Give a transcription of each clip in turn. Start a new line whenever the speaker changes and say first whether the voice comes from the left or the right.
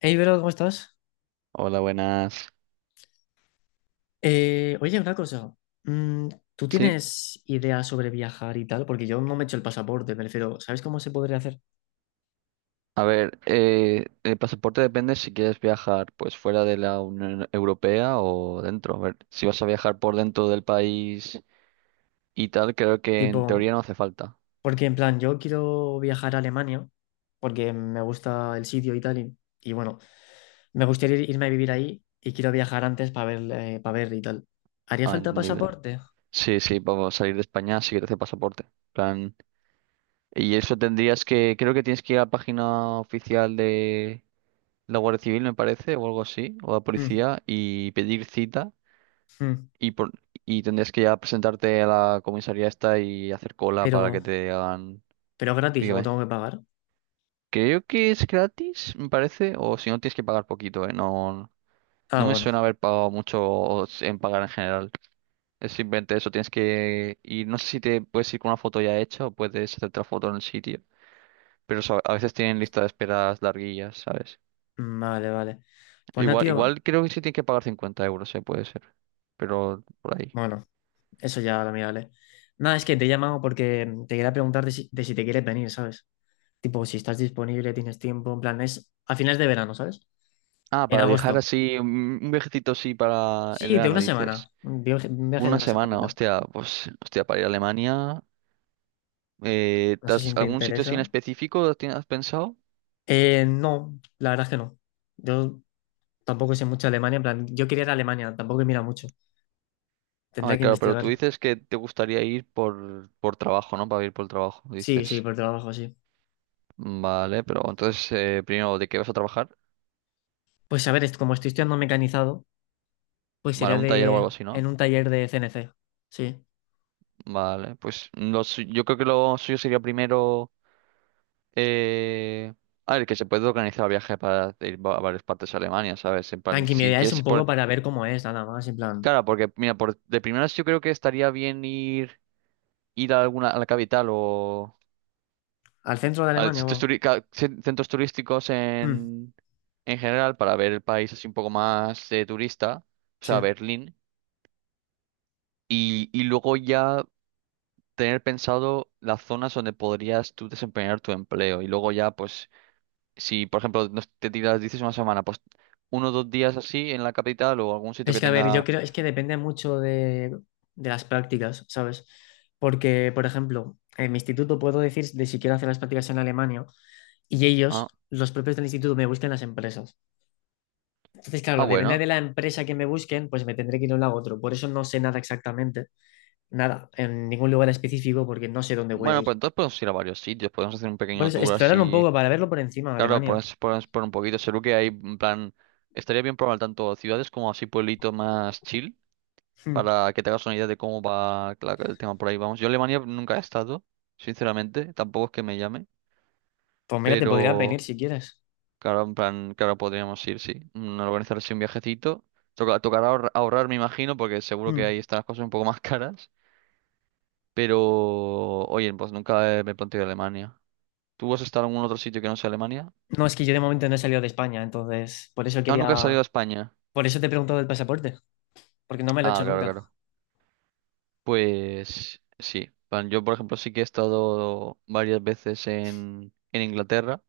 left: Hey, Vero, ¿cómo estás?
right: Hola, buenas.
left: Oye, una cosa. Mm, ¿tú
right: Sí,
left: tienes ideas sobre viajar y tal? Porque yo no me he hecho el pasaporte, me refiero. ¿Sabes cómo se podría hacer?
right: a ver, el pasaporte depende si quieres viajar pues fuera de la Unión Europea o dentro. A ver, si vas a viajar por dentro del país y tal, creo que en
left: Tipo,
right: teoría no hace falta.
left: porque en plan, yo quiero viajar a Alemania porque me gusta el sitio y tal. Y bueno, me gustaría irme a vivir ahí y quiero viajar antes para ver, pa' ver y tal. ¿Haría
right: Ah,
left: falta
right: entendible.
left: pasaporte?
right: Sí, sí, vamos a salir de España, sí que te hace pasaporte. Plan. Y eso tendrías que, creo que tienes que ir a la página oficial de la Guardia Civil, me parece, o algo así, o la
left: Mm,
right: policía, y pedir cita.
left: mm,
right: Y, por, y tendrías que ya presentarte a la comisaría esta y hacer cola para que
left: Pero,
right: te hagan...
left: pero gratis o
right: Dígame.
left: tengo que pagar.
right: Creo que es gratis, me parece, o si no tienes que pagar poquito, ¿eh? No,
left: Ah,
right: no me
left: bueno.
right: suena haber pagado mucho o en pagar en general. Es simplemente eso, tienes que ir, no sé si te puedes ir con una foto ya hecha o puedes hacer otra foto en el sitio, pero a veces tienen lista de esperas larguillas, ¿sabes?
left: mm, Vale, vale. Pues nada,
right: Igual,
left: tío.
right: igual creo que sí tienes que pagar 50 euros, ¿eh? Puede ser, pero por ahí.
left: Bueno. Eso ya lo miraré. Nada, es que te he llamado porque te quería preguntar de si te quieres venir, ¿sabes? Tipo, si estás disponible, tienes tiempo, en plan, es a finales de verano, ¿sabes?
right: Ah,
left: En
right: para viajar
left: agosto.
right: así, un viajecito así para el
left: Sí, de
right: verano,
left: una semana.
right: dices.
left: Un viaje de
right: Una
left: una
right: semana,
left: semanita.
right: hostia, pues, hostia, para ir a Alemania. eh,
left: No
right: ¿te
left: sé si
right: has-
left: te
right: Algún sitio así
left: interesa.
right: en específico has pensado?
left: No, la verdad es que no. Yo tampoco sé mucho de Alemania, en plan, yo quería ir a Alemania, tampoco he mirado mucho.
right: A
left: Tendría
right: ver,
left: que
right: claro, pero tú
left: investigar.
right: dices que te gustaría ir por trabajo, ¿no? Para ir por el trabajo,
left: Sí, sí,
right: dices.
left: por trabajo, sí.
right: Vale, pero entonces, primero, ¿de qué vas a trabajar?
left: Pues a ver, como estoy estudiando mecanizado, pues
right: Vale,
left: sería
right: un taller o
left: de
right: algo así, ¿no?
left: en un taller de CNC. Sí.
right: Vale, pues yo creo que lo suyo sería primero... Eh, a ver, que se puede organizar el viaje para ir a varias partes de Alemania, ¿sabes? En plan, si
left: Tranquimidad es
right: quieres.
left: un poco para ver cómo es, nada más, en plan,
right: Claro, porque mira, de primeras yo creo que estaría bien ir, ir a alguna, a la capital o
left: al centro de
right: a
left: Alemania,
right: sitios
left: wow.
right: centros turísticos
left: Mm,
right: en general para ver el país así un poco más, turista, o sea,
left: sí.
right: Berlín, y luego ya tener pensado las zonas donde podrías tú desempeñar tu empleo. Y luego ya, pues, si por ejemplo te tiras, dices una semana, pues 1 o 2 días así en la capital o algún sitio
left: Es
right: que
left: que, a ver, yo
right: tenga...
left: creo, es que depende mucho de las prácticas, ¿sabes? Porque, por ejemplo, en mi instituto puedo decir de si quiero hacer las prácticas en Alemania y ellos,
right: Ah,
left: los propios del instituto, me buscan las empresas. Entonces,
right: ah,
left: claro, depende
right: bueno.
left: de la empresa que me busquen, pues me tendré que ir a un lado a otro. Por eso no sé nada exactamente, nada, en ningún lugar específico, porque no sé dónde voy a
right: Bueno,
left: ir.
right: pues entonces podemos ir a varios sitios, podemos hacer un
left: Por
right: pequeño
left: eso,
right: tour
left: explorar un
right: así.
left: poco para verlo por encima, de
right: Claro,
left: Alemania.
right: podemos por un poquito. Seguro que hay, en plan, estaría bien probar tanto ciudades como así pueblitos más chill,
left: Mm.
right: para que te hagas una idea de cómo va el tema por ahí. Vamos, yo a Alemania nunca he estado, sinceramente, tampoco es que me llame,
left: Pues mira, te podría venir
right: pero
left: si quieres.
right: claro, en plan, claro, podríamos ir, sí. Organizar así un viajecito. Tocará ahorrar, me imagino, porque seguro que
left: Mm.
right: ahí están las cosas un poco más caras. Pero, oye, pues nunca me he planteado Alemania. ¿Tú has estado en algún otro sitio que no sea Alemania?
left: No, es que yo de momento no he salido de España, entonces por eso
right: Ah, nunca has
left: quería,
right: salido a España.
left: por eso te he preguntado del pasaporte, porque no me lo he
right: Ah,
left: hecho
right: claro,
left: nunca.
right: claro. Pues sí. Bueno, yo, por ejemplo, sí que he estado varias veces en Inglaterra.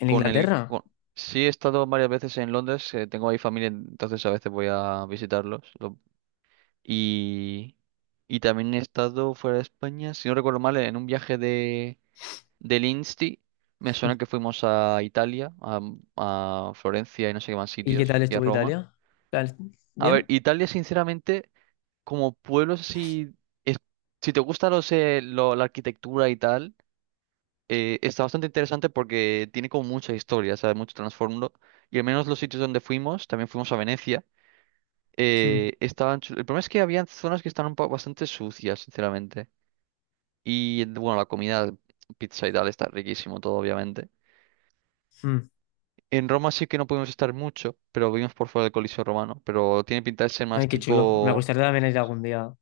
left: ¿En
right: Con el,
left: Inglaterra?
right: con- Sí he estado varias veces en Londres. Tengo ahí familia, entonces a veces voy a visitarlos. Y, y también he estado fuera de España, si no recuerdo mal, en un viaje del Insti. Me suena que fuimos a Italia, a Florencia y no sé qué más
left: ¿Y qué
right: sitios,
left: tal
right: y a
left: estuvo
right: Roma.
left: Italia? ¿Tal-
right: A ver,
left: ¿Bien?
right: Italia, sinceramente, como pueblo, si, es- si te gusta la arquitectura y tal, está bastante interesante porque tiene como mucha historia, ¿sabes? Mucho trasfondo. Y al menos los sitios donde fuimos, también fuimos a Venecia,
left: Mm,
right: el problema es que había zonas que estaban bastante sucias, sinceramente. Y bueno, la comida, pizza y tal, está riquísimo todo, obviamente.
left: mm.
right: En Roma sí que no pudimos estar mucho, pero vimos por fuera del Coliseo Romano, pero tiene pinta de ser más
left: Ay, qué chulo. Me
right: tipo...
left: gustaría también ir algún día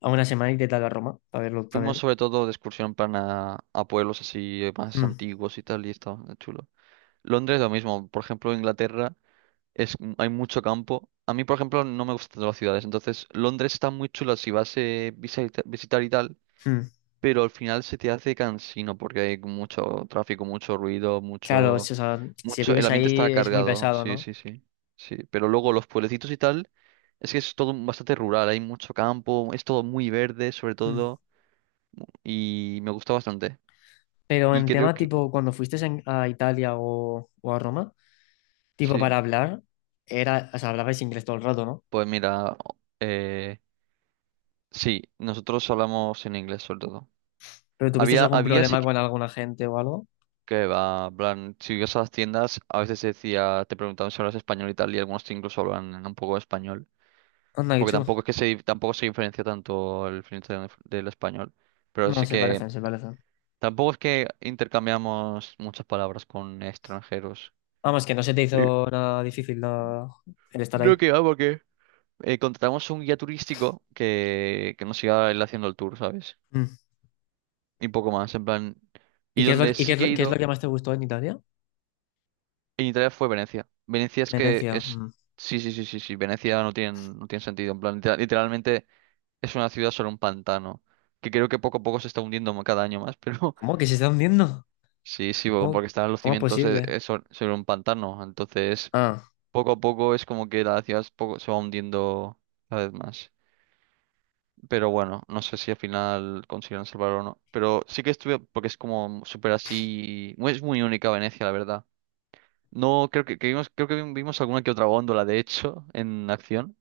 left: a una semana y qué tal a Roma, para verlo
right: Fuimos
left: también.
right: sobre todo de excursión plan a pueblos así, más
left: Mm,
right: antiguos y tal, y estaba chulo. Londres lo mismo, por ejemplo, Inglaterra hay mucho campo. A mí, por ejemplo, no me gustan tanto las ciudades, entonces Londres está muy chulo si vas a visitar y tal,
left: mm.
right: pero al final se te hace cansino porque hay mucho tráfico, mucho ruido,
left: Claro, o
right: mucho,
left: sea, si
right: mucho, el
left: vives
right: ambiente
left: ahí
right: está
left: es muy
right: cargado,
left: pesado,
right: sí,
left: ¿no?
right: sí, sí, sí. Pero luego los pueblecitos y tal, es que es todo bastante rural, hay mucho campo, es todo muy verde, sobre
left: Mm.
right: todo, y me gusta bastante.
left: Pero
right: Y
left: en
right: creo
left: tema
right: que
left: tipo, cuando fuiste a Italia o a Roma, tipo
right: sí,
left: para hablar, era, o sea, hablabais inglés todo el rato, ¿no?
right: pues mira, eh, sí, nosotros hablamos en inglés sobre todo.
left: ¿Pero tuvisteis
right: Había,
left: algún
right: había sí
left: problema con alguna gente o algo?
right: que va, en plan, si ibas a las tiendas, a veces se decía, te preguntaban si hablas español y tal, y algunos te incluso hablan en un poco de español,
left: Anda, qué
right: porque
left: chulo.
right: tampoco es que tampoco se diferencia tanto el francés del español, pero
left: No,
right: sí
left: se
right: que
left: parecen, se parecen.
right: tampoco es que intercambiamos muchas palabras con extranjeros.
left: Vamos, que no se te
right: Y
left: hizo nada difícil el estar
right: No
left: ahí.
right: que va, porque contratamos un guía turístico que nos iba él haciendo el tour, ¿sabes?
left: Mm.
right: Y poco más, en plan.
left: ¿Y
right: Y
left: qué es
right: donde sí que he
left: qué es lo
right: ido
left: que más te gustó en Italia?
right: en Italia fue Venecia. Venecia es que
left: Venecia.
right: es.
left: Mm.
right: Sí, sí, sí, sí, sí. Venecia no tiene, no tiene sentido. En plan, literalmente es una ciudad sobre un pantano. Que creo que poco a poco se está hundiendo cada año más, pero
left: ¿Cómo? ¿Que se están viendo?
right: sí, sí,
left: ¿Cómo,
right: porque están los
left: ¿cómo es
right: cimientos,
left: posible?
right: sobre un pantano. Entonces,
left: Ah,
right: poco a poco es como que la ciudad se va hundiendo cada vez más. Pero bueno, no sé si al final consiguen salvarlo o no. Pero sí que estuve, porque es como súper así. Es muy única Venecia, la verdad. No, creo que vimos, creo que vimos alguna que otra góndola, de hecho, en acción,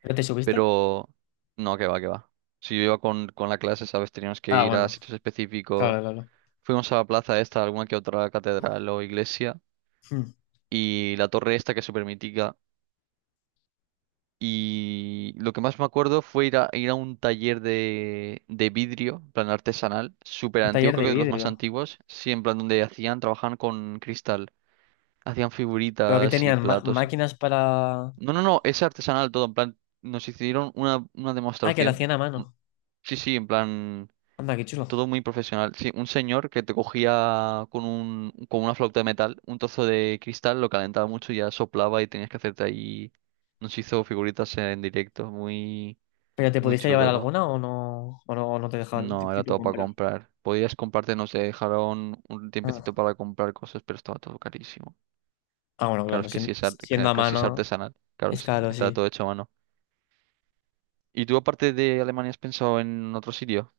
left: ¿pero te subiste?
right: pero no, que va, que va. Si yo iba con la clase, ¿sabes? Teníamos que
left: Ah,
right: ir a
left: bueno,
right: sitios específicos.
left: claro, claro.
right: Fuimos a la plaza esta, alguna que otra catedral o iglesia,
left: Mm.
right: y la torre esta que es súper mítica. Y lo que más me acuerdo fue ir a un taller de vidrio, en plan artesanal, súper
left: Un
right: antiguo,
left: taller
right: creo
left: de
right: que de los más
left: vidrio.
right: antiguos, sí, en plan donde hacían, trabajaban con cristal, hacían
left: ¿Pero que
right: figuritas y
left: tenían?
right: platos.
left: ¿Máquinas para...?
right: No, no, no, es artesanal todo, en plan, nos hicieron una
left: Ah, que lo
right: demostración.
left: hacían a
right: Un-
left: mano.
right: Sí, sí, en plan,
left: Anda, qué chulo.
right: todo muy profesional. Sí, un señor que te cogía con una flauta de metal, un trozo de cristal, lo calentaba mucho y ya soplaba y tenías que hacerte ahí. Nos hizo figuritas en directo, muy,
left: ¿Pero te
right: muy
left: pudiste
right: chulo
left: llevar
right: todo.
left: alguna o no, o no, o no te dejaban
right: No, era
left: tipo
right: todo para
left: comprar?
right: comprar. Podías comprarte, no sé dejaron un
left: Ah,
right: tiempecito para comprar cosas, pero estaba todo carísimo.
left: Ah, bueno,
right: Claro,
left: claro,
right: es que sí es,
left: siendo a
right: que si es
left: mano...
right: artesanal, claro,
left: Es
right: sí,
left: caro,
right: estaba
left: sí.
right: todo hecho a mano. ¿Y tú aparte de Alemania has pensado en otro sitio?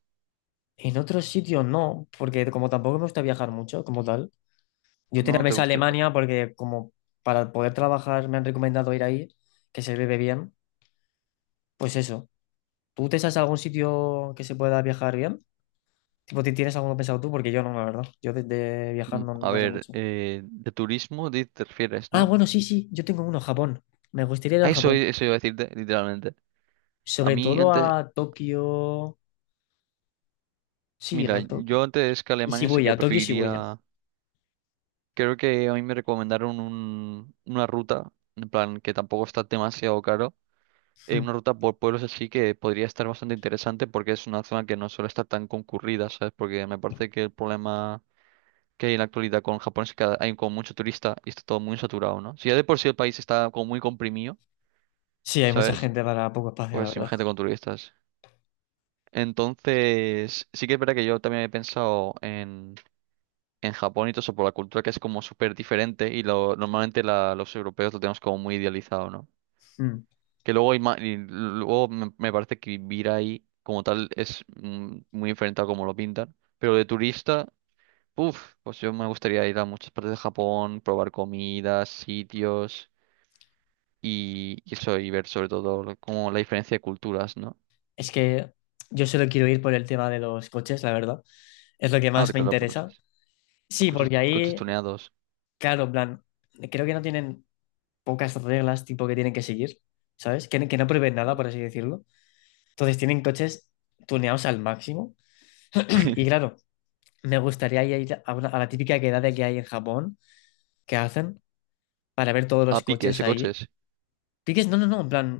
left: En otros sitios no, porque como tampoco me gusta viajar mucho, como tal. Yo tenía
right: ¿No? ¿Te
left: pensado
right: gusta viajar?
left: Alemania porque como para poder trabajar me han recomendado ir ahí, que se vive bien. Pues eso. ¿Tú te sabes algún sitio que se pueda viajar bien? Tipo, ¿tienes alguno pensado tú? Porque yo no, la verdad. Yo de viajar no,
right: A
left: no sé
right: ver,
left: mucho.
right: de turismo te refieres,
left: Ah,
right: ¿no?
left: bueno, sí, sí. Yo tengo uno, Japón. Me gustaría ir a
right: A Eso,
left: Japón.
right: eso iba a decirte, literalmente. A
left: Sobre
right: mí
left: todo
right: antes,
left: a Tokio. Sí,
right: mira,
left: a Tokio.
right: yo antes que
left: Y
right: Alemania sí
left: Shibuya,
right: que
left: a Tokio y Shibuya.
right: preferiría, creo que a mí me recomendaron una ruta, en plan que tampoco está demasiado caro, una
left: Mm.
right: ruta por pueblos así que podría estar bastante interesante porque es una zona que no suele estar tan concurrida, ¿sabes? Porque me parece que el problema que hay en la actualidad con Japón es que hay como mucho turista y está todo muy saturado, ¿no? Si ya de por sí el país está como muy comprimido,
left: Sí, hay mucha
right: ¿sabes?
left: gente para poco espacio, la
right: Pues
left: verdad.
right: imagínate con turistas. Entonces, sí que es verdad que yo también he pensado en Japón y todo eso por la cultura que es como súper diferente y normalmente los europeos lo tenemos como muy idealizado, ¿no?
left: Mm.
right: Que luego, y luego me parece que vivir ahí como tal es, muy diferente a como lo pintan, pero de turista... Uf, pues yo me gustaría ir a muchas partes de Japón, probar comidas, sitios y eso, y ver sobre todo como la diferencia de culturas, ¿no?
left: Es que yo solo quiero ir por el tema de los coches, la verdad. Es lo que
right: Ah,
left: más
right: te
left: me
right: claro, por
left: interesa.
right: coches.
left: Sí,
right: Coches,
left: porque
right: coches
left: ahí,
right: tuneados.
left: claro, en plan, creo que no tienen pocas reglas tipo que tienen que seguir, ¿sabes? Que no prohíben nada, por así decirlo. Entonces tienen coches tuneados al máximo. Y claro, me gustaría ir a, a la típica quedada que hay en Japón, que hacen para ver todos
right: A
left: los
right: piques
left: coches
right: de
left: ahí.
right: coches.
left: Piques, no, no, no, en plan,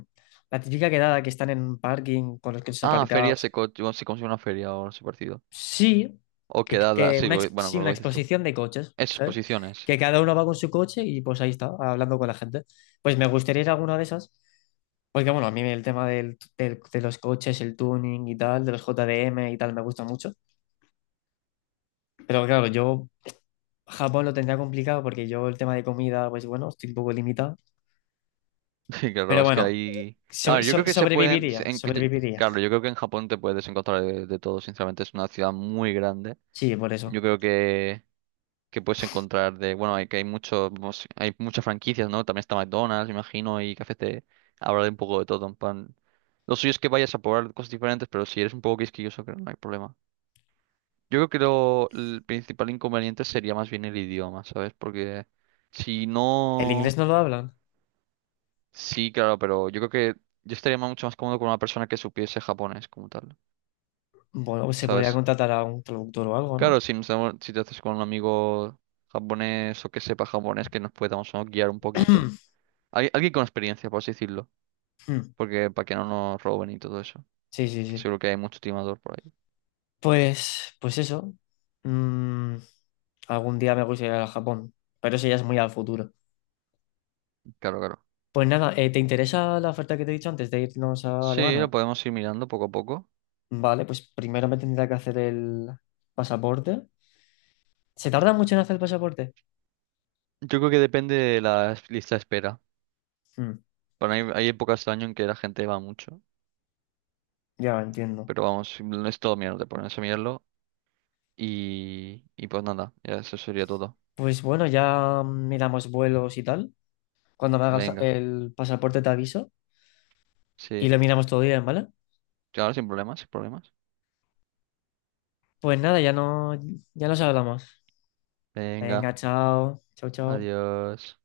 left: la típica quedada que están en un parking con los coches
right: Ah, ferias
left: aparcados.
right: de coches. Bueno, sí, como si fuera una feria o algo así parecido.
left: Sí,
right: O quedadas, sí, lo bueno,
left: sí,
right: con lo
left: una
right: que dices tú.
left: exposición de coches, ¿sabes?
right: Exposiciones.
left: Que cada uno va con su coche y pues ahí está, hablando con la gente. Pues me gustaría ir a alguna de esas, porque bueno, a mí el tema de los coches, el tuning y tal, de los JDM y tal, me gusta mucho. Pero claro, yo Japón lo tendría complicado porque yo el tema de comida, pues bueno, estoy un poco limitado.
right: Sí, claro,
left: Pero
right: es que
left: bueno,
right: ahí. A ver, yo creo que se pueden.
left: sobreviviría, sobreviviría.
right: Claro, yo creo que en Japón te puedes encontrar de todo, sinceramente. Es una ciudad muy grande.
left: Sí, por eso.
right: Yo creo que puedes encontrar de, bueno, hay que hay muchos, vamos, hay muchas franquicias, ¿no? También está McDonald's, imagino, y cafés de hablar un poco de todo, en plan. Lo suyo es que vayas a probar cosas diferentes, pero si eres un poco quisquilloso, creo que no hay problema. Yo creo que el principal inconveniente sería más bien el idioma, ¿sabes? Porque si
left: ¿El inglés
right: no,
left: no lo hablan?
right: sí, claro, pero yo creo que yo estaría mucho más cómodo con una persona que supiese japonés como tal,
left: Bueno, pues se podría
right: ¿sabes?
left: contratar a un traductor o algo, ¿no?
right: Claro, si, si te haces con un amigo japonés o que sepa japonés, que nos podamos, ¿no? guiar un poquito. Alguien con experiencia, por así decirlo.
left: Mm,
right: Porque para que no nos roben y todo eso.
left: Sí, sí,
right: Que
left: sí.
right: seguro que hay mucho timador por ahí.
left: Pues, pues eso. Mm, algún día me gustaría ir a Japón, pero eso ya es muy al futuro.
right: Claro, claro.
left: Pues nada, ¿te interesa la oferta que te he dicho antes de irnos a
right: Sí, lo
left: Alemania?
right: podemos ir mirando poco a poco.
left: Vale, pues primero me tendría que hacer el pasaporte. ¿Se tarda mucho en hacer el pasaporte?
right: Yo creo que depende de la lista de espera.
left: Mm,
right: Para mí hay épocas del año en que la gente va mucho.
left: ya entiendo.
right: Pero vamos, no es todo mierda, te pones a mirarlo. Y pues nada, ya eso sería todo.
left: Pues bueno, ya miramos vuelos y tal. Cuando me hagas
right: Venga,
left: el pasaporte te aviso y
right: sí.
left: lo miramos todo bien, ¿vale?
right: Claro, sin problemas, sin problemas.
left: Pues nada, ya no, ya nos hablamos. Venga,
right: Venga,
left: chao. Chao, chao.
right: adiós.